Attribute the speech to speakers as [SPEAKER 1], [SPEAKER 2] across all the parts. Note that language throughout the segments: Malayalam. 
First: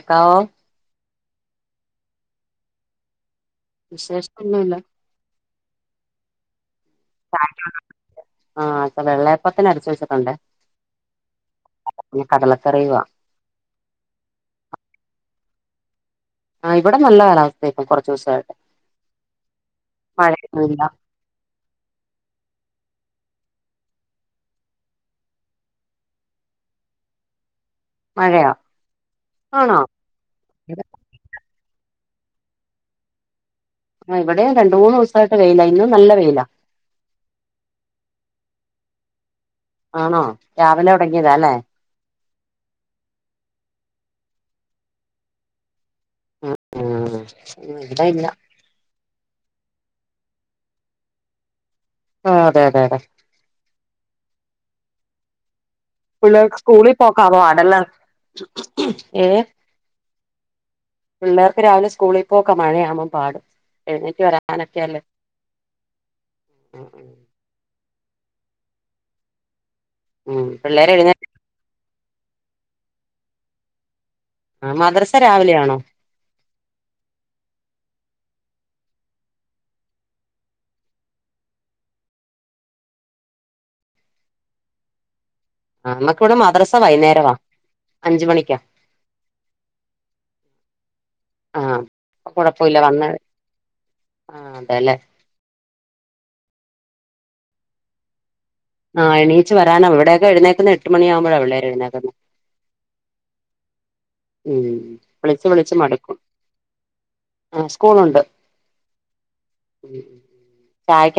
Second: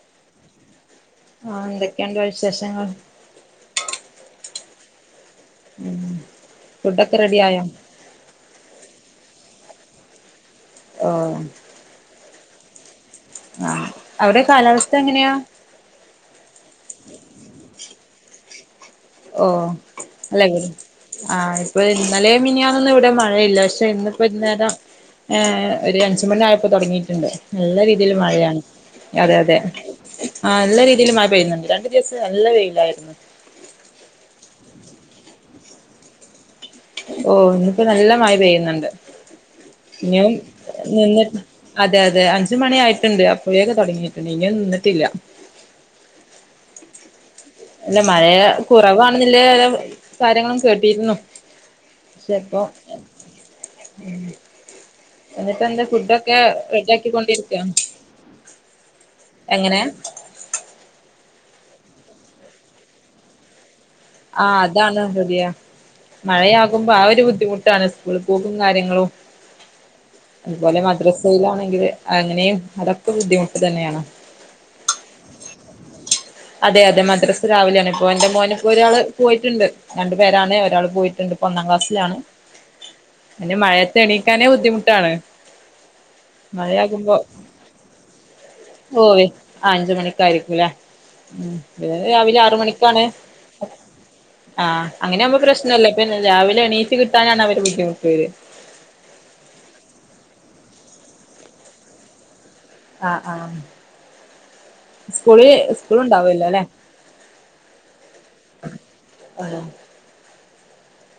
[SPEAKER 1] ക്കോ
[SPEAKER 2] ആഹ എന്തൊക്കെയുണ്ടോ വിശേഷങ്ങൾ
[SPEAKER 1] വിശേഷംന്നല്ല
[SPEAKER 2] ഫുഡൊക്കെ റെഡി ആയോ
[SPEAKER 1] പത്തന അടച്ച്ച്ചിട്ടുണ്ടണ്ട്
[SPEAKER 2] ആഹ
[SPEAKER 1] കടല കറവാ
[SPEAKER 2] ആഹ അവിടെ കാലാവസ്ഥ എങ്ങനെയാ
[SPEAKER 1] ആ ഇവിടെ നല്ല കാലാവസ്ഥ കുറച് ദിവസായി
[SPEAKER 2] ഓ അല്ലങ്ക
[SPEAKER 1] മഴയൊന്നുല്ല
[SPEAKER 2] ആഹ ഇപ്പൊ ഇന്നലെ മിനിയാണൊന്ന് ഇവിടെ മഴയില്ല പക്ഷെ ഇന്നിപ്പോ ഇന്നേരം ഒരു അഞ്ചുമണി ആയപ്പോ തൊടങ്ങിയിട്ടുണ്ട് നല്ല രീതിൽ
[SPEAKER 1] മഴയാ
[SPEAKER 2] മഴയാണ് അതെ അതെ
[SPEAKER 1] ആണോ
[SPEAKER 2] ആ നല്ല രീതിയിൽ മഴ പെയ്യുന്നുണ്ട് രണ്ട് ര നല്ല വെയിലായിരുന്നു
[SPEAKER 1] ആ ഇവിടെയും രണ്ട മൂന്ന് ദിവസായിട്ട് വെയില ഇന്നും നല്ല വെയില
[SPEAKER 2] ഓ ഇന്ന്പ്പാ നല്ല മയ പെയ്യുന്നുണ്ട്
[SPEAKER 1] ആണോ
[SPEAKER 2] ഇും
[SPEAKER 1] രാവിലെ തുടങ്ങിയതാ
[SPEAKER 2] നിന്നിട്ട്
[SPEAKER 1] അല്ലേ
[SPEAKER 2] അതെ അതെ അഞ്ച് അഞ്ച് മണി ആയിട്ടുണ്ട് അപ്പോയൊക്കെ തുടങ്ങിയിട്ടുണ്ട് ഇനിയ നിന്നിട്ടില്ല
[SPEAKER 1] ഉം ഉം
[SPEAKER 2] അല്ല
[SPEAKER 1] ഇവിടെ
[SPEAKER 2] മഴ
[SPEAKER 1] ഇല്ല
[SPEAKER 2] കുറവ്ണെന്നില്ലേ കാര്യങ്ങളും കേട്ടിരുന്നു
[SPEAKER 1] ആഹ്
[SPEAKER 2] ഇപ്പ
[SPEAKER 1] അതെ അതെ അതെ
[SPEAKER 2] എന്നിപ്പ എന്താ ഫുഡൊക്കെ
[SPEAKER 1] പിള്ളേർക്ക്
[SPEAKER 2] റെഡി
[SPEAKER 1] സ്കൂളിൽ പോക്കാ
[SPEAKER 2] ആക്കൊണ്ടിരിക്ക
[SPEAKER 1] പാടല്ലേ ഏഹ്
[SPEAKER 2] എങ്ങനെ
[SPEAKER 1] പിള്ളേർക്ക് രാവിലെ സ്കൂളിൽ പോക്കെ മഴയാമൻ പാടും
[SPEAKER 2] ആഹ അതാണ് ശതിയ
[SPEAKER 1] ഉം
[SPEAKER 2] മഴയാകുമ്പോ ആ ഒരു ബുദ്ധിമുട്ടാണ് ഇളി പോക്കും കാര്യങ്ങളും
[SPEAKER 1] ഉം
[SPEAKER 2] അതുപോലെ
[SPEAKER 1] പിള്ളേര് എഴുന്നേ
[SPEAKER 2] മദ്രസയിലാണെങ്കില് അങ്ങനെയും അതൊക്കെ ബുദ്ധിമുട്ട് തന്നെയാണോ
[SPEAKER 1] ആ മദ്രസ രാവിലെയാണോ
[SPEAKER 2] അതെ അതെ മദ്രാസ് രാവിലെയാണ് ഇപ്പോൊ എന്റെ മോന ഇപ്പോ ഒരാള് പോയിട്ടുണ്ട് രണ്ടു പേരാണ് ഒരാൾ പോയിട്ടുണ്ട് ഒന്നാം ക്ലാസ്സിലാണ് പിന്നെ മഴയത്തെണീക്കാനേ ബുദ്ധിമുട്ടാണ്
[SPEAKER 1] ആ നമ്മക്കിവിടെ മദ്രസ വൈകുന്നേരവാ അഞ്ച് മണിക്കാ
[SPEAKER 2] ഓവേ അഞ്ച മണിക്കായിരിക്കുംല്ലേ
[SPEAKER 1] ആഹ്
[SPEAKER 2] ഉ ഇ
[SPEAKER 1] അപ്പൊ
[SPEAKER 2] രാവിലെ ആറ
[SPEAKER 1] കൊഴപ്പമില്ല
[SPEAKER 2] മണിക്കാണ്
[SPEAKER 1] വന്ന് ആഹ്
[SPEAKER 2] ആ്
[SPEAKER 1] അതെല്ലേ
[SPEAKER 2] അങ്ങനെ ആമ്പോ പ്രശ്ന രാവിലെ എണീയിച്ചു കിട്ടാനാ
[SPEAKER 1] ആ എണീച്ച് വരാനാണ് ഇവിടെയൊക്കെ എഴുന്നേക്കുന്നത് എട്ട് മണിയാകുമ്പോഴാണ്വടെരെ എഴുന്നേക്കുന്നത്
[SPEAKER 2] ആ ആഹ്
[SPEAKER 1] ഉം
[SPEAKER 2] സ്കൂളി സ്കൂള് ഇണ്ടാവൂല്ലോല്ലെ
[SPEAKER 1] ആ സ്കൂളുണ്ട്
[SPEAKER 2] [unintelligible]
[SPEAKER 1] ചായ്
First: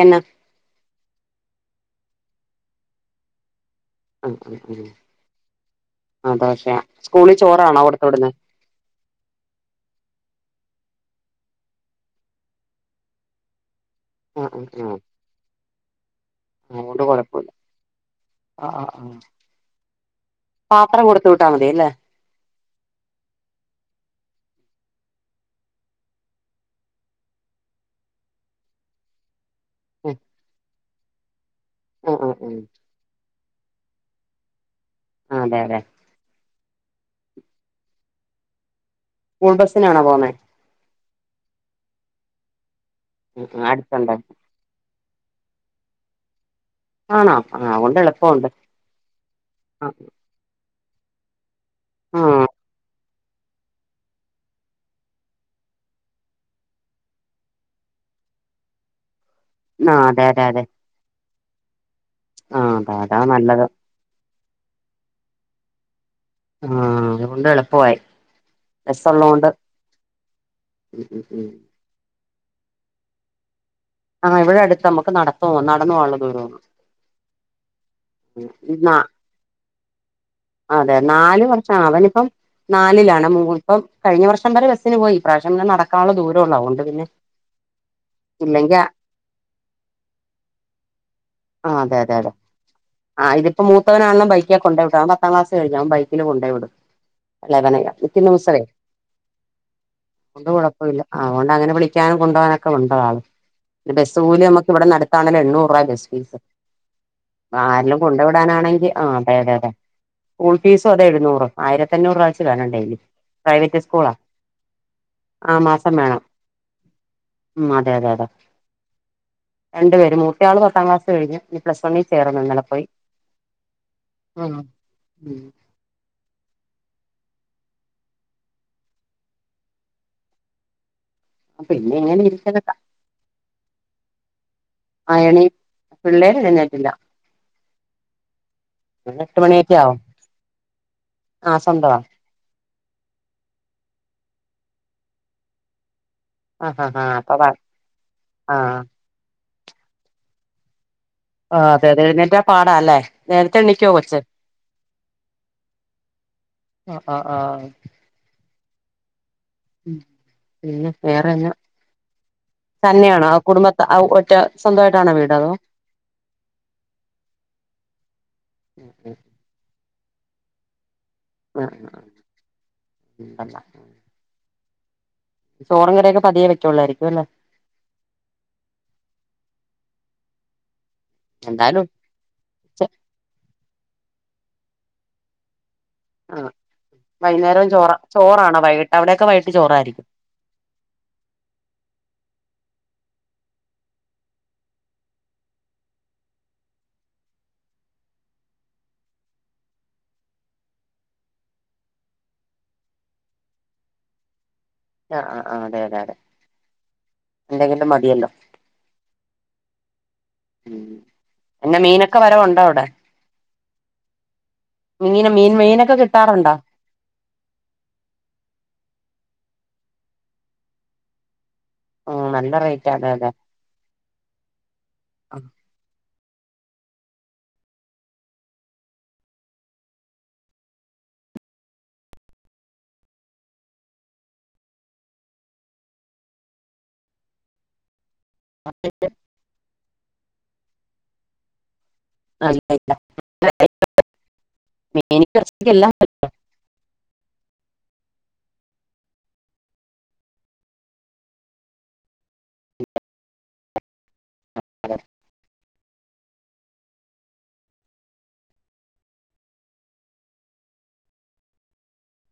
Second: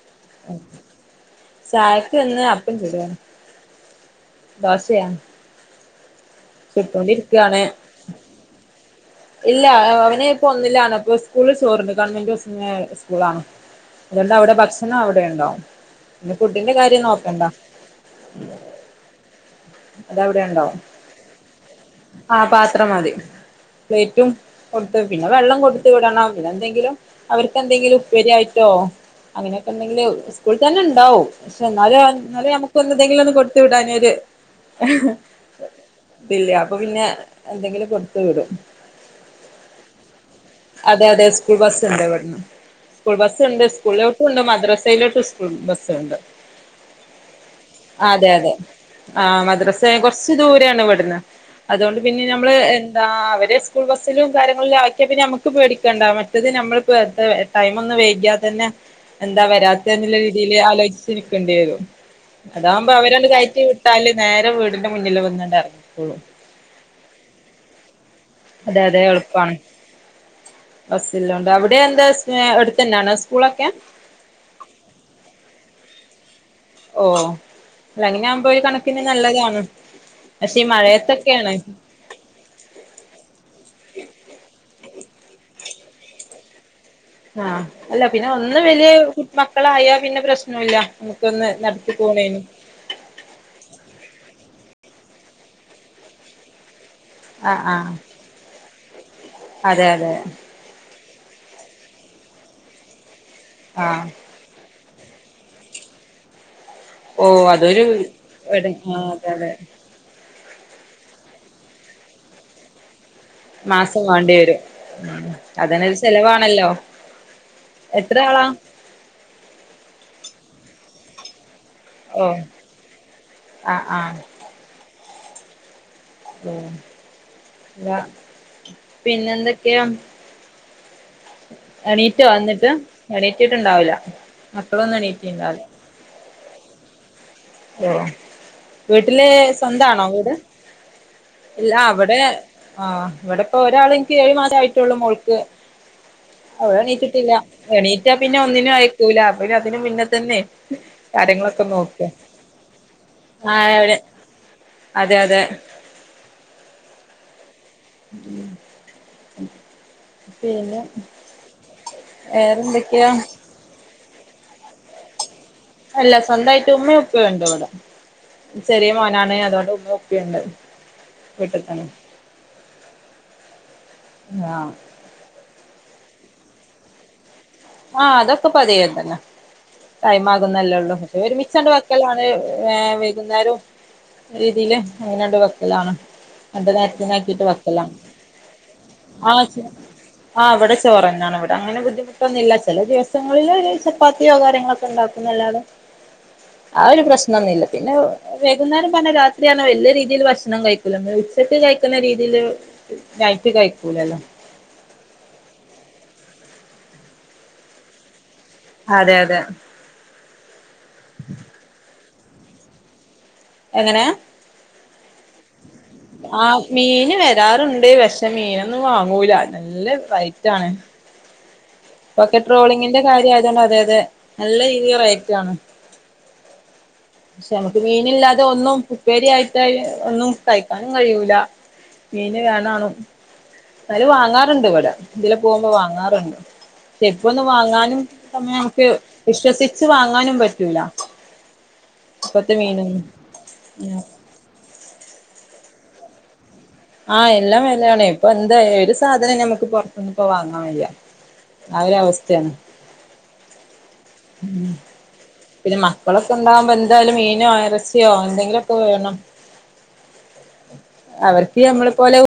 [SPEAKER 2] ചായക്ക് ഇന്ന് അപ്പം ചുടാ
[SPEAKER 1] ആ ആ ആ ആ ദോശ സ്കൂളിൽ
[SPEAKER 2] ചുട്ടോണ്ടിരിക്കാണ്
[SPEAKER 1] ചോറാണോ കൊടത്ത് വിടുന്ന്
[SPEAKER 2] ഇല്ല അവന് ഇപ്പൊ ഒന്നിലാണ് ഇപ്പ സ്കൂളില് ചോറണ്ട് ഗവൺമെന്റ് ഹൗ എ് സ്കൂളാണ് അതോണ്ട്
[SPEAKER 1] ആഹ്
[SPEAKER 2] അവിടെ
[SPEAKER 1] ആഹ്
[SPEAKER 2] ഭക്ഷണം
[SPEAKER 1] ആഹ്
[SPEAKER 2] അവിടെ ഉണ്ടാവും പിന്നെ ഫുഡിന്റെ കാര്യം
[SPEAKER 1] അതുകൊണ്ട്
[SPEAKER 2] നോക്കണ്ട
[SPEAKER 1] കൊഴപ്പമില്ല ആഹ് ആഹ് ആഹ്
[SPEAKER 2] അതവിടെ ഉണ്ടാവും
[SPEAKER 1] പാത്രം കൊടുത്ത് വിട്ടാ മതിയല്ലേ
[SPEAKER 2] ആ പാത്രം മതി പ്ലേറ്റും കൊടുത്ത് പിന്നെ വെള്ളം കൊടുത്ത് വിടണം പിന്നെ എന്തെങ്കിലും അവർക്കെന്തെങ്കിലും ഉപ്പേരി ആയിട്ടോ അങ്ങനെയൊക്കെ ഉണ്ടെങ്കില്
[SPEAKER 1] ഉം
[SPEAKER 2] സ്കൂളിൽ തന്നെ ഇണ്ടാവും പക്ഷെ എന്നാലും
[SPEAKER 1] ആഹ് ആഹ്
[SPEAKER 2] എന്നാലും
[SPEAKER 1] ആഹ്
[SPEAKER 2] നമുക്ക് എന്തെങ്കിലും ഒന്ന് കൊടു ത്ത് വിടാഞ്ഞൊരു
[SPEAKER 1] ആഹ് അതെ അതെ
[SPEAKER 2] ഇതില്ല അപ്പൊ പിന്നെ എന്തെങ്കിലും കൊടുത്തു വിടും
[SPEAKER 1] സ്കൂൾ ബസ്സിനാണോ പോവുന്നേ
[SPEAKER 2] അതെ അതെ സ്കൂൾ ബസ് ഇണ്ട് ഇവിടുന്ന് സ്കൂൾ ബസ്
[SPEAKER 1] ഉം ഉം
[SPEAKER 2] ഇണ്ട്
[SPEAKER 1] അടുത്തുണ്ട്
[SPEAKER 2] സ്കൂളിലോട്ടും ഇണ്ട് മദ്രസ് ലോട്ടും സ്കൂൾ ബസ്സുണ്ട്
[SPEAKER 1] ആണോ ആഹ് അതുകൊണ്ട്
[SPEAKER 2] അതെ
[SPEAKER 1] എളുപ്പമുണ്ട്
[SPEAKER 2] അതെ ആ മദ്രസേ
[SPEAKER 1] ആഹ്
[SPEAKER 2] കൊറച്ചു ദൂരാണ് ഇവ് ട്ന്ന് അതുകൊണ്ട് പിന്നെ ഞമ്മള് എന്താ അവരെ സ്കൂൾ ബസിലും കാര്യങ്ങളിലും ആക്കിയ പിന്നെ ഞമ്മ ക്ക് പേടിക്കണ്ട മറ്റത് നമ്മളിപ്പോ എ ടൈം ഒന്ന് വൈകിയാ തന്നെ എന്താ വരാത്തെ
[SPEAKER 1] ആഹ്
[SPEAKER 2] എന്നുള്ള
[SPEAKER 1] അതെ അതെ
[SPEAKER 2] രീതിയില്
[SPEAKER 1] അതെ
[SPEAKER 2] ആലോയ്ച്ച് ഇരിക്കണ്ടി വരും
[SPEAKER 1] ആഹ്
[SPEAKER 2] അതാവുമ്പോ
[SPEAKER 1] അതാ അതാ
[SPEAKER 2] അവരണ്ട് കയറ്റി
[SPEAKER 1] നല്ലത്
[SPEAKER 2] വിട്ടാല് നേരെ വീടിന്റെ മുന്നില് വന്നണ്ട് എറങ്ങിക്കോളും
[SPEAKER 1] ആഹഅതുകൊണ്ട് എളുപ്പവായി
[SPEAKER 2] അതെ അതെ എളുപ്പാണ്
[SPEAKER 1] ഉം ഉം
[SPEAKER 2] ബസ്സില്ലോണ്ട്
[SPEAKER 1] ഉം
[SPEAKER 2] അവിടെ എന്താ സ് അടുത്ത്ന്നാണോ സ്കൂളൊക്കെ
[SPEAKER 1] ആഹ് ഇവിടെ അടുത്ത മ്മുക്ക് നടത്തം നടന്ന് പോവാള്ള ദൂരള്ളൂ
[SPEAKER 2] ഓ അല്ല അങ്ങനെ ആവുമ്പോ ഒരു
[SPEAKER 1] ന
[SPEAKER 2] കണക്കിന് നല്ലതാണ് പക്ഷെ ഈ
[SPEAKER 1] അതെ നാല്
[SPEAKER 2] മഴയത്തൊക്കെയാണ്
[SPEAKER 1] വർഷം അവനി ഇപ്പം നാലിലാണ് മുമു ഇപ്പം കഴിഞ്ഞ വർഷം വരെ ബസിന് പോയി ഇപ്രാ വശ്യം പിന്നെ നടക്കാള്ള ദൂര ള്ളൂ ന് അവൊണ്ട്
[SPEAKER 2] ആഹ് അല്ല പിന്നെ ഒന്ന് വല്ല്യ കു മക്കളായാ പിന്നെ പ്രശനോല്ല നമ്മുക്കൊന്ന് നടത്തി പോ പോണേനും
[SPEAKER 1] ആ ഇതിപ്പോ മൂത്തവനാണണം ബൈ ക്കേ കൊണ്ടേ വിട്ടു അവൻ പത്താം ക്ലാസ് കഴിഞ്ഞ് അവൻ ബൈക്കില് കൊണ്ടേ വിടും
[SPEAKER 2] ആഹ്
[SPEAKER 1] ലവനെയ
[SPEAKER 2] ആഹ്
[SPEAKER 1] നിക്ക്ന്ന് മിസ്സായ
[SPEAKER 2] അതെ അതെ
[SPEAKER 1] അവോണ്ട് അങ്ങനെ വിളിക്കാനും കൊണ്ടവാനൊക്കെ ഉണ്ട് ആള് പിന്നെ
[SPEAKER 2] ആഹ്
[SPEAKER 1] ബസ് കൂലി നമ്മുക്ക് ഇവിടെ നട താണെലും എണ്ണൂറ് രുപ ബസ് ഫീസ്
[SPEAKER 2] ഓ അതൊരു
[SPEAKER 1] ആരെലും കൊണ്ടു വിടാനാണെങ്കിൽ ആ അതെ അതെ അതെ സ്കൂൾ ഫീസും അതെ എഴുന്നൂറ് ആയിരത്തഅഞ്ഞൂറ് രൂപച്ച് വേണം ഡെയിലി. പ്രൈവറ്റ്
[SPEAKER 2] മാസം
[SPEAKER 1] സ്കൂളാ
[SPEAKER 2] വേണ്ടി വരും ഉം
[SPEAKER 1] ആ
[SPEAKER 2] അതന്നെ
[SPEAKER 1] മാസം
[SPEAKER 2] ഒരു
[SPEAKER 1] വേണം
[SPEAKER 2] ചെലവാണല്ലോ
[SPEAKER 1] ഉം അതെ അതെ
[SPEAKER 2] എത്ര
[SPEAKER 1] അതെ
[SPEAKER 2] ആളാ
[SPEAKER 1] രണ്ട് പേര് മൂത്താള് പത്താം ക്ലാസ് കഴിഞ്ഞു ഞി പ്ലസ് വണിന്
[SPEAKER 2] ഓ
[SPEAKER 1] ചേർന്നു ഇന്നലെ പോയി
[SPEAKER 2] ആഹ് ആഹ്
[SPEAKER 1] ഉം ഉം
[SPEAKER 2] ഉം ലാ പിന്നെന്തൊക്കെയാ
[SPEAKER 1] പിന്നെ ഇങ്ങനെ
[SPEAKER 2] എണീറ്റോ അന്നിട്ട്
[SPEAKER 1] ഇരിക്കുന്നു
[SPEAKER 2] എണീറ്റിട്ടണ്ടാവൂല മക്കളൊന്നും
[SPEAKER 1] അയണി
[SPEAKER 2] എണീറ്റുണ്ടാവില്ല
[SPEAKER 1] പിള്ളേര് എഴുന്നേറ്റില്ല
[SPEAKER 2] ഓ വീട്ടില്
[SPEAKER 1] എട്ട് മണിയൊക്കെ ആവും
[SPEAKER 2] സ്വന്താണോ വീട്
[SPEAKER 1] ആ
[SPEAKER 2] ഇല്ല
[SPEAKER 1] സ്വന്തവാ
[SPEAKER 2] അവിടെ ആഹ് ഇവിടെ ഇപ്പോ ഒരാള് എനിക്ക് ഏഴ് മാസം ആയിട്ടുള്ളു മോൾക്ക്
[SPEAKER 1] ആ
[SPEAKER 2] അവള്
[SPEAKER 1] ആ ആ
[SPEAKER 2] എണീറ്റിട്ടില്ല
[SPEAKER 1] അപ്പൊ ആ
[SPEAKER 2] എണീറ്റാ പിന്നെ
[SPEAKER 1] ആ
[SPEAKER 2] ഒന്നിനും അയക്കൂല അപ്പിന്നെ അതിന് മുന്നെ തന്നെ കാര്യങ്ങളൊക്കെ നോക്കാ
[SPEAKER 1] പാടാല്ലേ നേരത്തെ എണീക്കോ കൊച്ച്
[SPEAKER 2] അതെ അതെ
[SPEAKER 1] ആ ആഹ് ആ
[SPEAKER 2] ഉം
[SPEAKER 1] പിന്നെ വേറെന്നാ
[SPEAKER 2] വേറെന്തൊക്കെയാ
[SPEAKER 1] തന്നെയാണോ ആ കുടുംബത്ത മറ്റ സ്വന്തമായിട്ടാണ വീടതോ
[SPEAKER 2] അല്ല സ്വന്തമായിട്ട് ഉമ്മയും ഉപ്പയുണ്ട് ഇവിടെ ചെറിയ മോനാണ് അതോണ്ട് ഉമ്മയു ഉപ്പ യുണ്ട് വീട്ടിൽത്തന്നെ
[SPEAKER 1] ഉല്ല [unintelligible]
[SPEAKER 2] വാ
[SPEAKER 1] ചോറും കറിയൊക്കെ പതിയെ വെക്കൊള്ളായിരിക്കും അല്ലേ
[SPEAKER 2] ആ അതൊക്കെ പതിയ തന്നെ ടൈം ആകുന്നല്ലേ ഉള്ളു ഒരുമിച്ചണ്ട്
[SPEAKER 1] എന്തായാലും
[SPEAKER 2] വെക്കലാണ്
[SPEAKER 1] ഉച്ച
[SPEAKER 2] വൈകുന്നേരം രീതിൽ അങ്ങനാണ്ട് വെ ലാണ്
[SPEAKER 1] ആ
[SPEAKER 2] രണ്ട് നേരത്തിനാക്കിട്ട്
[SPEAKER 1] വൈകുന്നേരം ചോറ
[SPEAKER 2] വെക്കലാണ്
[SPEAKER 1] ചോറാണോ വൈകിട്ട് അവിടെയൊക്കെ
[SPEAKER 2] ആ
[SPEAKER 1] വൈകിട്ട്
[SPEAKER 2] ച്
[SPEAKER 1] ചോറായിരിക്കും
[SPEAKER 2] ആ ഇവിടെ ചോറന്നാണ് ഇവിടെ അങ്ങനെ ബുദ്ധിമുട്ട ന്നുല്ല ചില ദിവസങ്ങളിൽ ചപ്പാത്തിയോ കാര്യങ്ങളൊക്കെ ഉണ്ടാക്കുന്നല്ലാതെ ആ ഒരു പ്രശ്നൊന്നില്ല പിന്നെ വെകുന്നേരം പർന രാത്രിയർണ വല്യ രീതിയിൽ ഭക്ഷണം കഴിക്കുല [unintelligible] ഉച്ചക്ക് കഴിക്കുന്ന രീതിയില് നൈറ്റ് കഴിക്കൂലല്ലോ
[SPEAKER 1] അ അ ആ അതെ അതെ അതെ എന്തെങ്കിലും മതിയല്ലോ
[SPEAKER 2] അതെ അതെ
[SPEAKER 1] ഉം പിന്നെ മീനൊക്കെ വരവുണ്ടോ അവിടെ
[SPEAKER 2] എങ്ങനെ
[SPEAKER 1] മീന് മീൻ മീന്
[SPEAKER 2] ആ മീന് വരാറുണ്ട് പക്ഷെ മീനൊന്നും വാങ്ങൂല നല്ല റേറ്റ് ആണ്
[SPEAKER 1] ഉം നല്ല റേറ്റ്
[SPEAKER 2] ഇപ്പൊക്കെട്രോളിങ്ങിന്റെ
[SPEAKER 1] അതെ അതെ
[SPEAKER 2] കാര്യം ആയതോണ്ട് അതെതെ നല്ല രീതില്
[SPEAKER 1] ആ.
[SPEAKER 2] റേറ്റാണ് പക്ഷെ നമുക്ക് മീനില്ലാതെ ഒന്നും ഉപ്പേരി ആയിട്ട് ഒന്നും കഴിക്കാനും കഴിയൂല മീന് വേണാണും നാലും വാങ്ങാറുണ്ട് ഇവടെ ഇതില പോകുമ്പോ വാങ്ങാറുണ്ട് പക്ഷെ ഇപ്പോ ഒന്ന് വാങ്ങാനും [unintelligible] നമുക്ക് വിശ്വസിച്ച് വാങ്ങാനും പറ്റൂല ഇപ്പത്തെ
[SPEAKER 1] അല്ലല്ല
[SPEAKER 2] മീനൊന്നും
[SPEAKER 1] [inaudible] [unintelligible]
[SPEAKER 2] ആ എല്ലാം വെലേണെയ് ഇപ്പൊ എന്താ ഒരു സാധനം നമ്മുക്ക് പൊറ്ത്ത്ന്ന് ഇപ്പോ വാങ്ങാൻ വയ്യാ ആ ഒരു അവസ്ഥയാണ് ഉം പിന്നെ മക്കളൊക്കെ ഉണ്ടാകുമ്പോ എന്തായാലും മീനോ ഇറച്ചിയോ എന്തെങ്കിലുഒക്കെ വേണം അവർക്ക് ഞമ്മളെ പോലെ